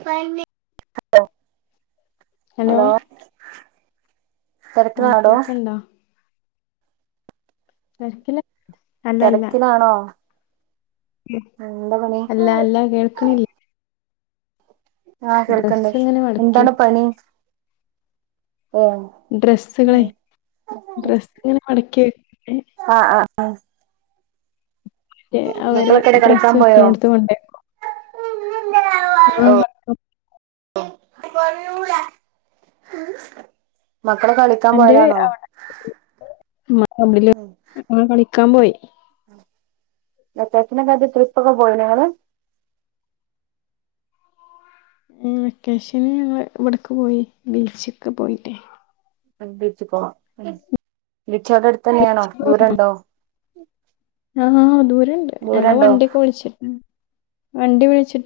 [unintelligible] Hello അ തിരക്കിലാണോടോ കേക്ക്ണ്ടാ തെരക്കില അല്ല തെരക്കിലാണോ അല്ലാ അല്ലാ കേൾക്ണി ആ കേൾക്ക്ണ്ട് ഇങ്ങനെ മടക്കി എന്താണ് പണി ഏ ഡ്രെസ്സുകളെ ഡ്രസ് ഇങ്ങനെ മടക്കി ആ അവരെ കളിക്കാൻ ഡ്രസ്സ് പോയോ വെക്കണോട്ത്ത് കൊണ്ടെക്കും അപ്പം ടെ എന്റെ അവിടെ [unintelligible] ക്ക മ്പോയ് [unintelligible] ട്രിപ്പോക്കെ പോയിനോങ്ങള് വെക്കേഷന് ഞങ്ങള് ഇവിട്ക്ക് പോയി ബീച്ചൊക്കെ പോയിട്ടേ ബീച്ച് പോവാ ബീച്ച് അവടെ അടുത്ത്ന്നെയാണോ ദൂരണ്ടോ ആ ദൂരുണ്ട് ഞങ്ങള് ദൂരണ്ടോ വണ്ടിയൊക്കെ വിളിച്ച വണ്ടി വിളിച്ചി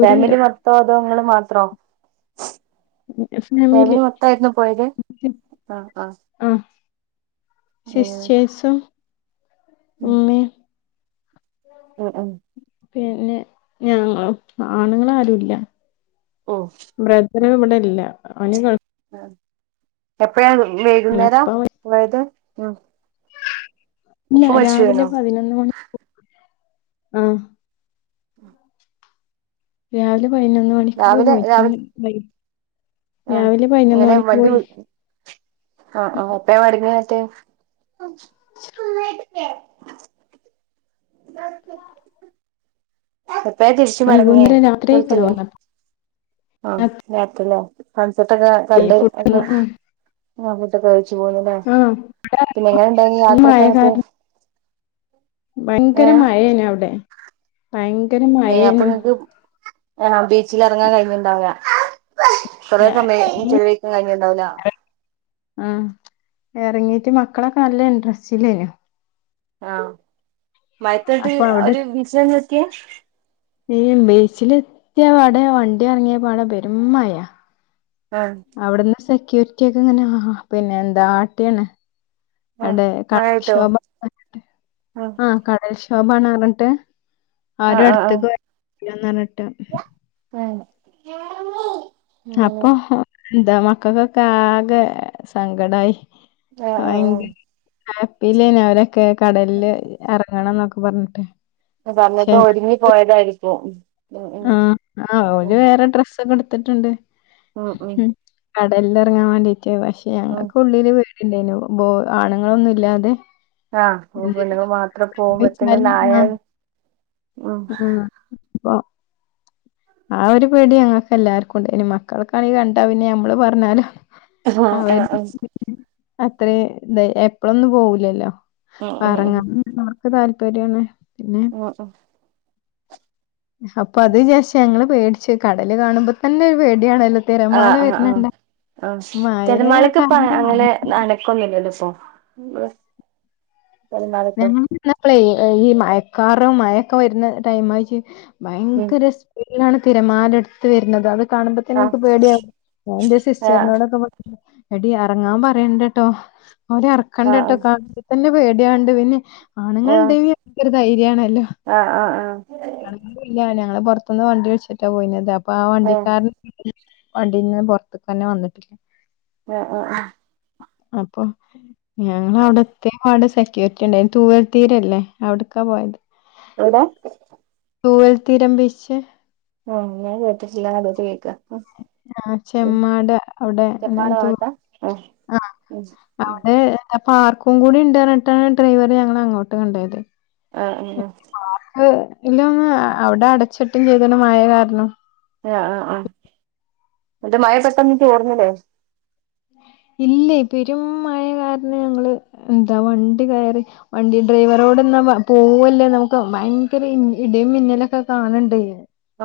ഫാമിലി മോത്തോ അത്തോ ങ്ങളും മാത്രോ ഫാമിലി ഫെമിലി മൊത്തായിരുന്നോ പോയത് ആ ആ [unintelligible] ഉം ഉമ്മീം ഉം ഉം പിന്നെ ഞങ്ങ ആണുങ്ങ ആരുല്ല ആഹ ഇ ഇവിടെ ഇല്ല അവ എപ്പഴ ഗൾഫിലാണ് വൈകുന്നേരം ഇപ്പ പോയത് ആഹ ഇല്ല രാവിലെ പതിനൊന്ന് മണി പോ ആഹ ര പതിനൊന്ന് മണിക്കൊക്കെ പോയിട്ടുണ്ട് ആഹ രാവിലെ പതിനൊന്ന് ഇങ്ങനെ മണിക്ക് വണ്ടി പോയി ആ ആ് എപ്പ മടങ്ങ [unintelligible] ന ആെ വൈകുന്നേരം രാത്രിയ കൊണമല്ല ആഹ ത്തല്ലേ പുത്തത്തൊക്കെ രാത്രി കണ്ട് ഫുഡ് അപ്പൊ ആ പുത്തൊക്കെ കഴിച്ചു പോന്നല്ലേ ആഹ് പിന്നെ എങ്ങനെ ഇണ്ടായി മഴ യാത്രക്കെ മറ്റേ കാരണം ഭയങ്കര മഴേന അവിടെ ഭയങ്കര ഏ അപ്പൊ മഴേനു നിക്ക് ആ ബീച്ചില തുങ്ങാ കഴിഞ്ഞുണ്ടാവ കുറേ സമയം ചെിലവഴിക്കും കാര്ുണ്ടാവല ആഹ് ഇറങ്ങീട്ട് മക്കളൊക്കെ നല്ല ഇൻട്രസ്റ്റ് ഇല്ലേനു ആഹ മയത്തോട്ട അപ്പൊ ഒരു വിജയം നോക്കിയ നീ ബീച്ചില എത്തിയ പാടെ വണ്ടി ഇറങ്ങിയ പാടെ പെരുമഴ ആഹ് അവിടുന്ന് ഒറ്റക്കെ ഇങ്ങനെ ആ പിന്നെ എന്താ ആട്ടാണ് ആഹ് എടെ മഴയായിട്ടോ കടൽക്ഷോഭ ആഹ് ആഹ കടൽക്ഷ ശോഭണ ആറട്ട് ആഹ് ആരും ആഹ് ആഹ് അടുത്തേക്ക് ന്നറട്ട ആ അപ്പ [unintelligible] എന്താ മക്കൾക്കൊക്കെ ആകെ സങ്കടമായി ആഹ ആഹ ആഹ ആപ്പല്ലേന അവരെ ക്കെ കടലിൽ ഇറങ്ങണം എന്നക്ക ഖബാനനട്ട [unintelligible] സമയത്ത് [unintelligible] ഒരുങ്ങി പോയതായിരിക്കും അ ഉ ആ ആ വേറെ ഡ്രെസ്സ് കൊടുത്ത പത്തിട്ടുണ്ട് ആഹ ഉ കടലല്ല ഇറങ്ങാൻ വേണ്ടയി മറ്റേ പക്ഷെ ഞങ്ങൾക്ക് ഉുള്ളില് വ ന ആണുങ്ങളൊന്നും ഇല്ലാതെ ആഹ് എന്ത് പിെണ്ണങ്ങ മാത്രം പോകുമ്പോത്തേന വെച്ചാല് നായ ആ ഉ ഉം അപ്പൊ ആ ഒരു പെടി അങ്ങക്ക് എല്ലാർക്കുംുണ്ട് ഇനി മക്കൾക്കാണെങ്ക കണ്ടാ പിന്നെ മ്മള് പറഞ്ഞാലും ആഹ ആ ആ അത്ര ഇ എപ്പഴൊന്നും പോവുലല്ലോ ഉം പറങ്ങ ഒക്കെ താല്പര്യമാണ് ആ ആ അപ്പ അതിന്ഷം [unintelligible] പേടിച് കടല് കാണുമ്പോ തന്നെപെ ആ ആ ആഹ് ആഹ് മഴ തിരമാളക്കെ ഇപ്പ കാരണം അങ്ങനെ നടക്കൊന്നുമില്ലല്ലോ ഇപ്പോൊ ബസ് [unintelligible] ഞാ പള ചെയ്യ [unintelligible] ഈ മയക്കാറും മഴൊക്കെ വരുന്ന ടൈംആയിട്ട് ഉം ഭയങ്കരസ്പീ അലാണ് തിരമാലെടുത്ത് വരുന്നത് അത് ആഹ് കാണുമ്പോത്തന്നെനിക്ക് പേടിയ എന്റെ ആഹ് സിസ്റ്ററിനോടൊക്കെ എടി ഇറങ്ങാൻ പറയണ്ടട്ടോ അവരെ ഇറക്കണ്ട ആഹ് കേട്ടോണ തന്നെ വേ [unintelligible] വേന്നെ [unintelligible] ആണുങ്ങൾ ആഹ് ഇണ്ടെങ്കി [unintelligible] ക്കൊരു ധൈര്യാണല്ലോ ആഹ് ആഹ് ആഹ് ആണ് ങ്ങളില്ല ഞ ങ്ങള് പുറത്തുന്ന് വണ്ടി വിളിച്ചിട്ടാ പോയിന്യത് അ പ്പ ആ ആഹ് വണ്ടിക്കാരൻ [unintelligible] വണ്ടീന്ന് പുറത്ത്ക്കന്നെ വന്നിട്ടില്ല ആഹ് ആഹ് ആഹ് അപ്പൊ ഞങ്ങളവടെത്‌യേംപാട് കേറ്റണ്ടായിനി തൂവൽ തീരല്ലേ അവിട്ക്കാ പോയത് എവിടെ തൂവൽ തീരം ബിച്ച് ഞാൻ കേട്ടിട്ടില്ല ആദ്യായിട്ട് കേക്ക ആ ചെമ്മാട് അവിടെ അങ്ങനെ തിരമാല പാട്ടാ തോന്ന് ആഹ് ആ ഉം ഉം അവിടെ പാർക്കും കൂടി ഉണ്ടർഞ്ഞിട്ടാണ് ഡ്രൈവർ ഞങ്ങളെ അങ്ങോട്ട് കൊണ്ടയത് ആ ആ ആ ഇല്ല ഒന്ന് അവിടെ അടച്ചിട്ടും ചെയ്ത് ണ് മയകാരണം ആ ആ ആ ഇന്നട്ട് മഴ പെട്ടെന്ന് ചോർന്നി ലേ ഇല്ല പെരും മഴ കാരണം ഞങ്ങള് എന്താ വണ്ടി കയറി വണ്ടി ഡ്രൈവറോട്ന്നാ പോവല്ലേ നമുക്ക് ഭയങ്കര ഇടിയും മിന്നലൊക്കെ കാണ്ണ്ടേ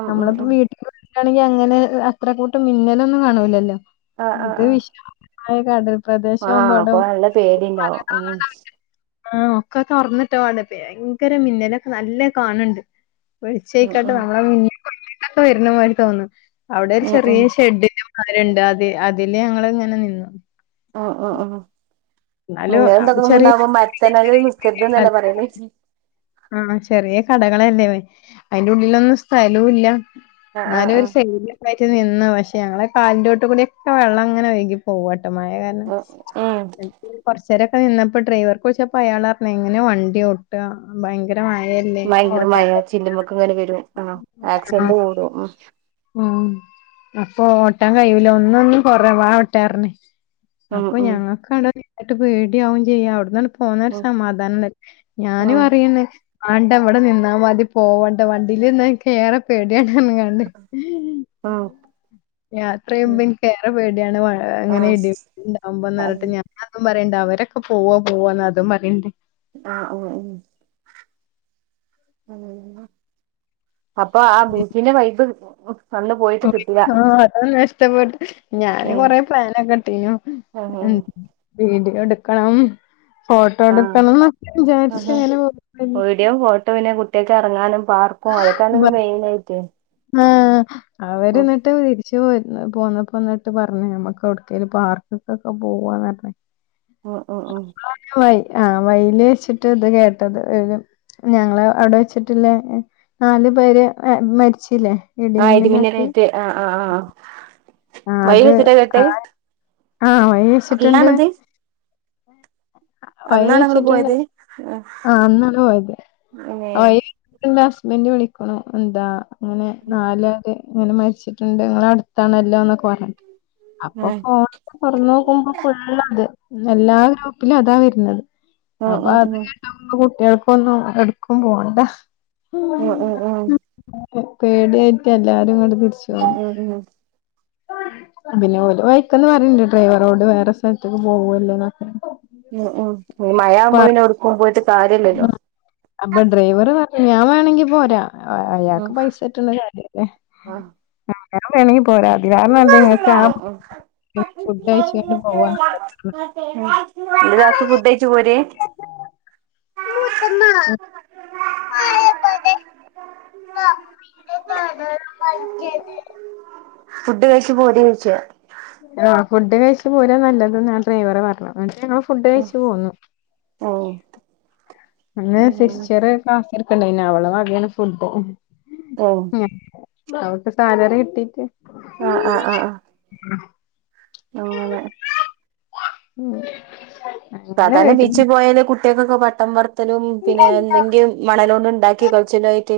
ഉം ഉം നമ്മളപ്പോ ഉം വീട്ടില് ലാണെങ്കിൽ അങ്ങനെ അത്ര കൂട്ടം മിന്നലൊന്നും കാണൂല്ലല്ലോ ആ ആ ആ [unintelligible] ആ അവിടെ അപ്പൊ നല്ല പേടി ഇണ്ടാവും ആഹ് ആ ഒക്കെ തൊറന്നിട്ടവും ആണ് ഭയങ്കര മിന്നലൊക്കെ നല്ലെ കാണ് ണ് ണ്ട് ഉം വെളിച്ചായ്ക്കാട്ട് ഉം ന [unintelligible] മിന്നി [unintelligible] വര്ന മായിരി തോന്ന അവിടെ ഒരു ഉം ഉം ചെറിയ ഷെഡ് നും കാര്ണ്ട് അത് അതില് ഞങ്ങള് ഇങ്ങ നെ നിന്നു ആ ആ ആ എന്നാലും മിന്നലും അവിടെ ഇതൊക്ക [unintelligible] ചെറിയ ഉണ്ടാമ്പോ മരത്തണല് ല് നിക്കരുത് ന്നല്ലേ പറയല് ആ ചെറിയ കടകളല്ലേ അയിന്റെ ഉള്ളിലൊന്നും സ്ഥലോല്യ ആഹ് ഇന്നാലും ആഹ് ഒര് ആഹ് [unintelligible] നിന്ന് പക്ഷെ ഞങ്ങളെ കാലിന്റോട്ട് കൂടി ഒക്കെ വെള്ളം ഇങ്ങനെ ഒയ്കി പോവ മയ കാരനം ഉം ഉം [unintelligible] കൊറ് ച്ചേരൊക്കെ നിന്നപ്പോ ഡ്രൈവർക്ക് വിൾച്ചപ്പൊ അയാളർഞ്ഞ് എങ്ങനെ വണ്ടിയോട്ടാ ഭയങ്കര ഭയങ്കര മഴ ചില്ല് മ്മക്ക് ങ്ങനെ വരും ആ ആക്സിഡന്റ് കൂടും അ ഉ അപ്പൊ ഓട്ടാൻ കഴൂല ഒന്നൊന്നും കൊറ വാ വട്ടെ ഉം അപ്പൊ ഉം ഞങ്ങ കാണ് എട്ട് പേടിയാവും ചെയ്യാം അവിട്ന്നക്ക പോന്നരു ഉം സമാധാനാ ഞാനു ഉം അറിയണ് ആണ്ട വിടെ നിന്നാ മതി പോവണ്ട വണ്ടില്ന്ന് ക്കേറെ പേടിയാണ് ഉം യാത്ര ഉം ചെയ്യുമ്പോ എനിക്കേറ പേടിയാണ് മഴ അങ്ങനെ ആഹ് ഇടിയക്കണ്ടാവുമ്പോന്ന് പറഞ്ഞട്ട് ആഹ് ഞാൻ പറയണ്ട അവരൊക്കെ പോവൊം പോവാന്ന് അതും പറയണ്ടേ ആ ഉഓ ഉ അ [unintelligible] അപ്പൊ ആ ബൂക്കിന്റെ വൈബ് [inaudible] കിട്ടില്ല ആ അതൊന്ന ഇഷ്ടപ്പെട്ട് ഞാന് ഉം കൊറെ പ്ലാനൊക്കെട്ടീനു ഉം വീട്ടി എടുക്കണം ഫോട്ടോ ആഹ് എടുക്കണം എന്നൊക്ക വിചാരിച്ച ആഹ് ങ്ങനെ പോ ഒറ്റയ്ക്ക് ഇറങ്ങാനും പാർക്കും അതൊക്കെയാണല്ലോ മെയിൻ [unintelligible] ആയിട്ട് ആ അവർ ഉം എന്നിട്ട് വേടിച്ച [inaudible] പോന്നപ്പോ എന്നിട്ട് പറഞ്ഞേ നമുക്ക് എവിടക്കേലും പാർക്കക്കൊക്കെ പോവാന് പറഞ്ഞെ ഉം ഉം ഉം ആ വയിൽ വെച്ചിട്ട് ഇത് കേട്ടത് ഒരു ഞങ്ങൾ അവിടെ വെച്ചിട്ടില്ല നാലു പേര് മരിച്ചില്ലേ ആ ഇടിമിന്നലാട്ടി ഇടിമിന്നലേറ്റ് ആ ആ ആ ആഹ് അത് ആഹ് [unintelligible] ആഹ് വഴി വെച്ചിട്ടുണ്ട് ഇന്നാണത് വഴി വെച്ചിട്ടുണ്ട് പോയത് ആ അന്നാണ് പോയത് ഏ വഴി വെച്ചിട്ടണ്ട ന്നുവിളിക്കണു എന്താ അങ്ങനെ നാലാ ര് അങ്ങനെ മരിച്ചിട്ടുണ്ട് ഇങ്ങളെഅടുത്താണല്ലോ എന്നൊക്കെ പറഞ്ഞു അപ്പൊ ഫോൺ തുറന്ന് നോക്കുമ്പോ ഫുളാണ് എല്ലാ ഗ്രൂ അതാ വരുന്നത് ഉം അപ്പൊ ഉം ഉം അത് ഉം [unintelligible] ഇയാൾക്കൊന്നും എവ്ട്ക്കും പോവണ്ട ഉം ഉം ഉം പേടിയായിട്ട് എല്ലാവരും അടു [inaudible] ഓല് വൈക്കന്ന് പറഞ്ഞ് ഡ്രൈവറോട് വേറെ സ്ഥലത്തേക്ക് പോവില്ലന്ന് ഉം ഉം മഴ ആവുമ്പോൾ അവർക്ക് പോയിട്ട് കാര്യമില്ലല്ലോ അപ്പെ ഡ്രൈവർ പറഞ്ഞ് ഞാൻ വേണെങ്കിൽ പോരാം അയാൾക്ക് ഉം പൈസ കിട്ടുന്ന കാര്യമല്ലേ ഉം ങക്ക് വേണെങ്കിൽ ഫുഡ് കഴിച്ചുകൊണ്ട് പോവാ ഒരാൾക്ക് ഫുഡ് കഴിച്ചു പോരേ മൂത്തമ്മാ [inaudible] [inaudible] ഫുഡ് കഴിച്ച് പോരേയ്ച്ച ഫുഡ് കഴിച്ച് പോരാ നല്ലത് ഡ്രൈവർ പറഞ്ഞത്. ഞാൻ ഫുഡ് ഉം കഴിച്ച് പോന്ന് അന്നെ ഉം സിസ്റ്റർ എന്താ [unintelligible] ഓ അവൾക്ക് സാലറി കിട്ടീട്ട് ആഹ് ആഹ് ആഹ് ആഹ് അങ്ങനെ ഉം [unintelligible] സാധാരണ വീട്ടിൽ ബീച്ചിൽ പോയാല് കുട്ട്യ ൾക്കൊക്കെ ട്ടം പറ ത്തലും പിന്നെ എന്തെങ്കിലും മണലോണ്ട് ഉണ്ടാക്കി കൾച്ച ലായിട്ട്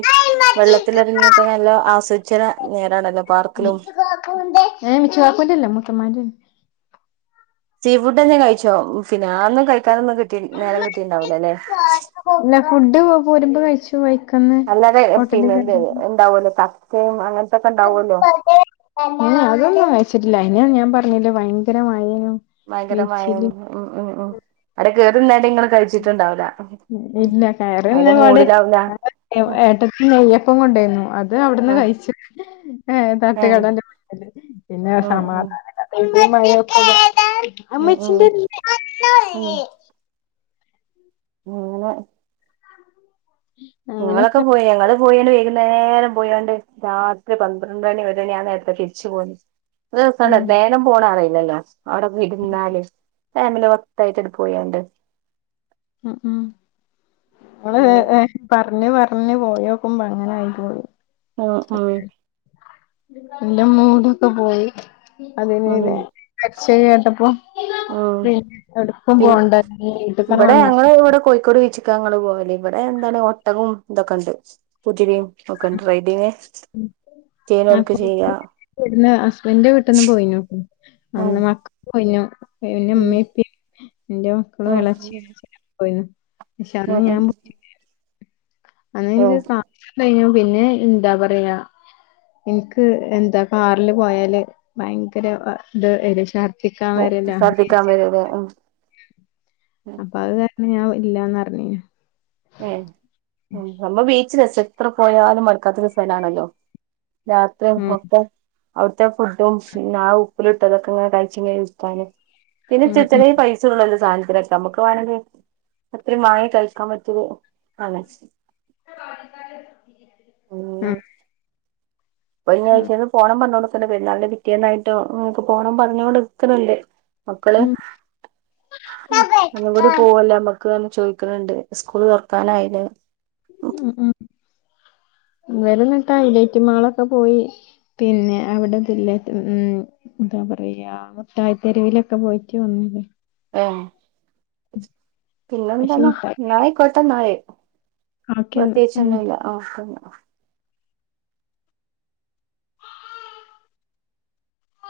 വെള്ളത്തിലിറങ്ങിയൊക്കെ നല്ല ആസ്വദിച്ച് നേരണല്ലോ പാർക്കിലും ഏഹ് മിച്ചുകാക്കൂന്റെല്ല മൂത്തമ്മാന്റെണ് സീ ഫുഡ് തന്നെ കഴിച്ചോ പിന്നെ ഞാൻ ഒന്നും കഴി നൊന്നും നേരം കിട്ടിണ്ടാവിലല്ലേ ഇല്ല ഫുഡ് പോരുമ്പോ കഴിച്ചു വഴിക്കന്ന് അല്ലേ അതെ ഹോട്ടലിൽ പിന്നെ ന്താ [unintelligible] ആ അതൊന്നും കഴിച്ചിട്ടില്ല ഇനി ഞാൻ പറ ഭയങ്കര മഴേനു ഭയങ്കരമായ ബീച്ചില് മഴയാണ്ന്ന് ഉം ഉം ഉം അട [unintelligible] ഇല്ല അയിന്റെ കയറിന്നപാട് മൂഡിലാവൂല ഏട്ടത്തി നെയ്യപ്പം കൊണ്ടായിരുന്നു അത് അവിടുന്ന് ആഹ് കഴിച്ചു ഏ ഏഹ് തട്ടുകടന്റെ പിന്നെ ഉം ഉം സമാധാന [unintelligible] അ മഴ [unintelligible] ഉം ഉം അമ്മച്ചിന്റെ ഉം [unintelligible] [unintelligible] ഞങ്ങളൊക്കെ അങ്ങനെയൊക്കെ പോയ ഞങ്ങള് പോയ വേഗ നേരം പോയോണ്ട് രാത്രി പന്ത്രണ്ട് മണി വരെ ആ നേരത്തെ തിരിച്ചു പോന്നത് ഒരു ദിവസം ഉം [unintelligible] [unintelligible] അവിടെ ഇരുന്നാല് ഫാമിലി [unintelligible] എടു പോയണ്ട് [inaudible] ഉം ഉം നമ്മള് ഉം പറ [unintelligible] പറഞ്ഞ് പോയോക്കുമ്പോ അങ്ങനെ ആയി പോയി ആഹ ആ എന്റെ മൂടൊക്കെ പോയി ഉം അതന്നെല്ലേ ചെയ്യാ ട്ടപ്പോ ഉം പിന്ന ഔവ്ട്ക്കും പിൻ പോണ്ട വീട്ട് ക്കാണ്ട് ഇവിടെ വന്നാ ഞങ്ങള് മതി ഇവിടെ കോഴിക്കോട് ബീച്ചക്കാ ഞങ്ങൾ പോവല് ഇവിടെ എന്താണ് ഒട്ടകവും ഇതൊക്കെ ഉണ്ട് കുതിരിം ചെയ്യണോൽക്ക് ചെയ്യാ പിന്നെ ഹസ്ബൻഡിന്റെ വീട്ട്ന്നും പോയീനു ഉം അന്ന് പിന്നെ ഉം ഇമ്മീം ഇപ്പേം ന്റെ മക്കളും ഉം ഇളച്ചിം പോയീനി പക്ഷേ അന്ന് ഉം ഉം ഞാൻ പോയിട്ടില്ലെനി [unintelligible] ഉം [unintelligible] പിന്നെ എന്താ പറയാ ന്ക്ക് എന്താ കാറിൽ പോയാൽ ഭയങ്കര ത് ശർദ്ധി ഓ ശർദ്ധിക്കാൻ വരൂലേ ഉം അപ്പൊ അത് ഞാൻ ഓ ഇല്ലാന്നറിഞ്ഞീനി ങേ [unintelligible] രസാ എത്ര പോയാലും മടുക്കാത്ത ഒരു സ്ഥലാണല്ലോ യാത്രേം ഉം ഫുഡും അവ്‌ടത്തെ ആ ഫുഡും പിന്നെ ആ ഉപ്പിലിട്ടതും ഒക്കെങ്ങനെ കഴിച്ച്ങ്ങനെ ഇരിക്കാൻ പിന്നെ ഉം ചെറ്യേ ഉം ചെറ്യേ പൈസള്ളു ല്ലോ സാനം രസാ നമ്മക്ക്വാണെങ്കി എത്രേം വാങ്ങി കഴിക്കാം പറ്റും അതെ ഉം ഇപ്പം ഞാൻ ഉം അയ്ച്ചെന്ന് പോണം പറഞ്ഞോണം പെരുന്നാളിന്റെ പിറ്റേന്നായിട്ടോ നിങ്ങ്ക്ക് പോണംന്ന് പറഞ്ഞോണ്ട് നിക്കണണ്ട് മക്കള് ഉം ഒന്നും കൂടി പോവല്ലേ നമ്മക്ക് ചോയ്ക്കണണ്ട് സ്കൂൾ തൊറക്കാനായില്ലേ? ഉം ഉം ഇവരെന്നിട്ട് ഹൈലൈറ്റ് മാളൊക്കെ പോയി പിന്നെ അവിടെ തില്ലേ ഉം എന്താ പറയാ മിട്ടായി തെരുവിലൊക്കെ പോയിട്ട് വന്നിന്. ഓ പക്ഷെ പിന്നെന്താന്ന മുട്ടായി ന്നാ ആയിക്കോട്ടെന്നാൽ. കാക്കന്ന് ഉം പ്രതേകിച്ചൊന്നുല്ല ഒക്കെ ന്നാ.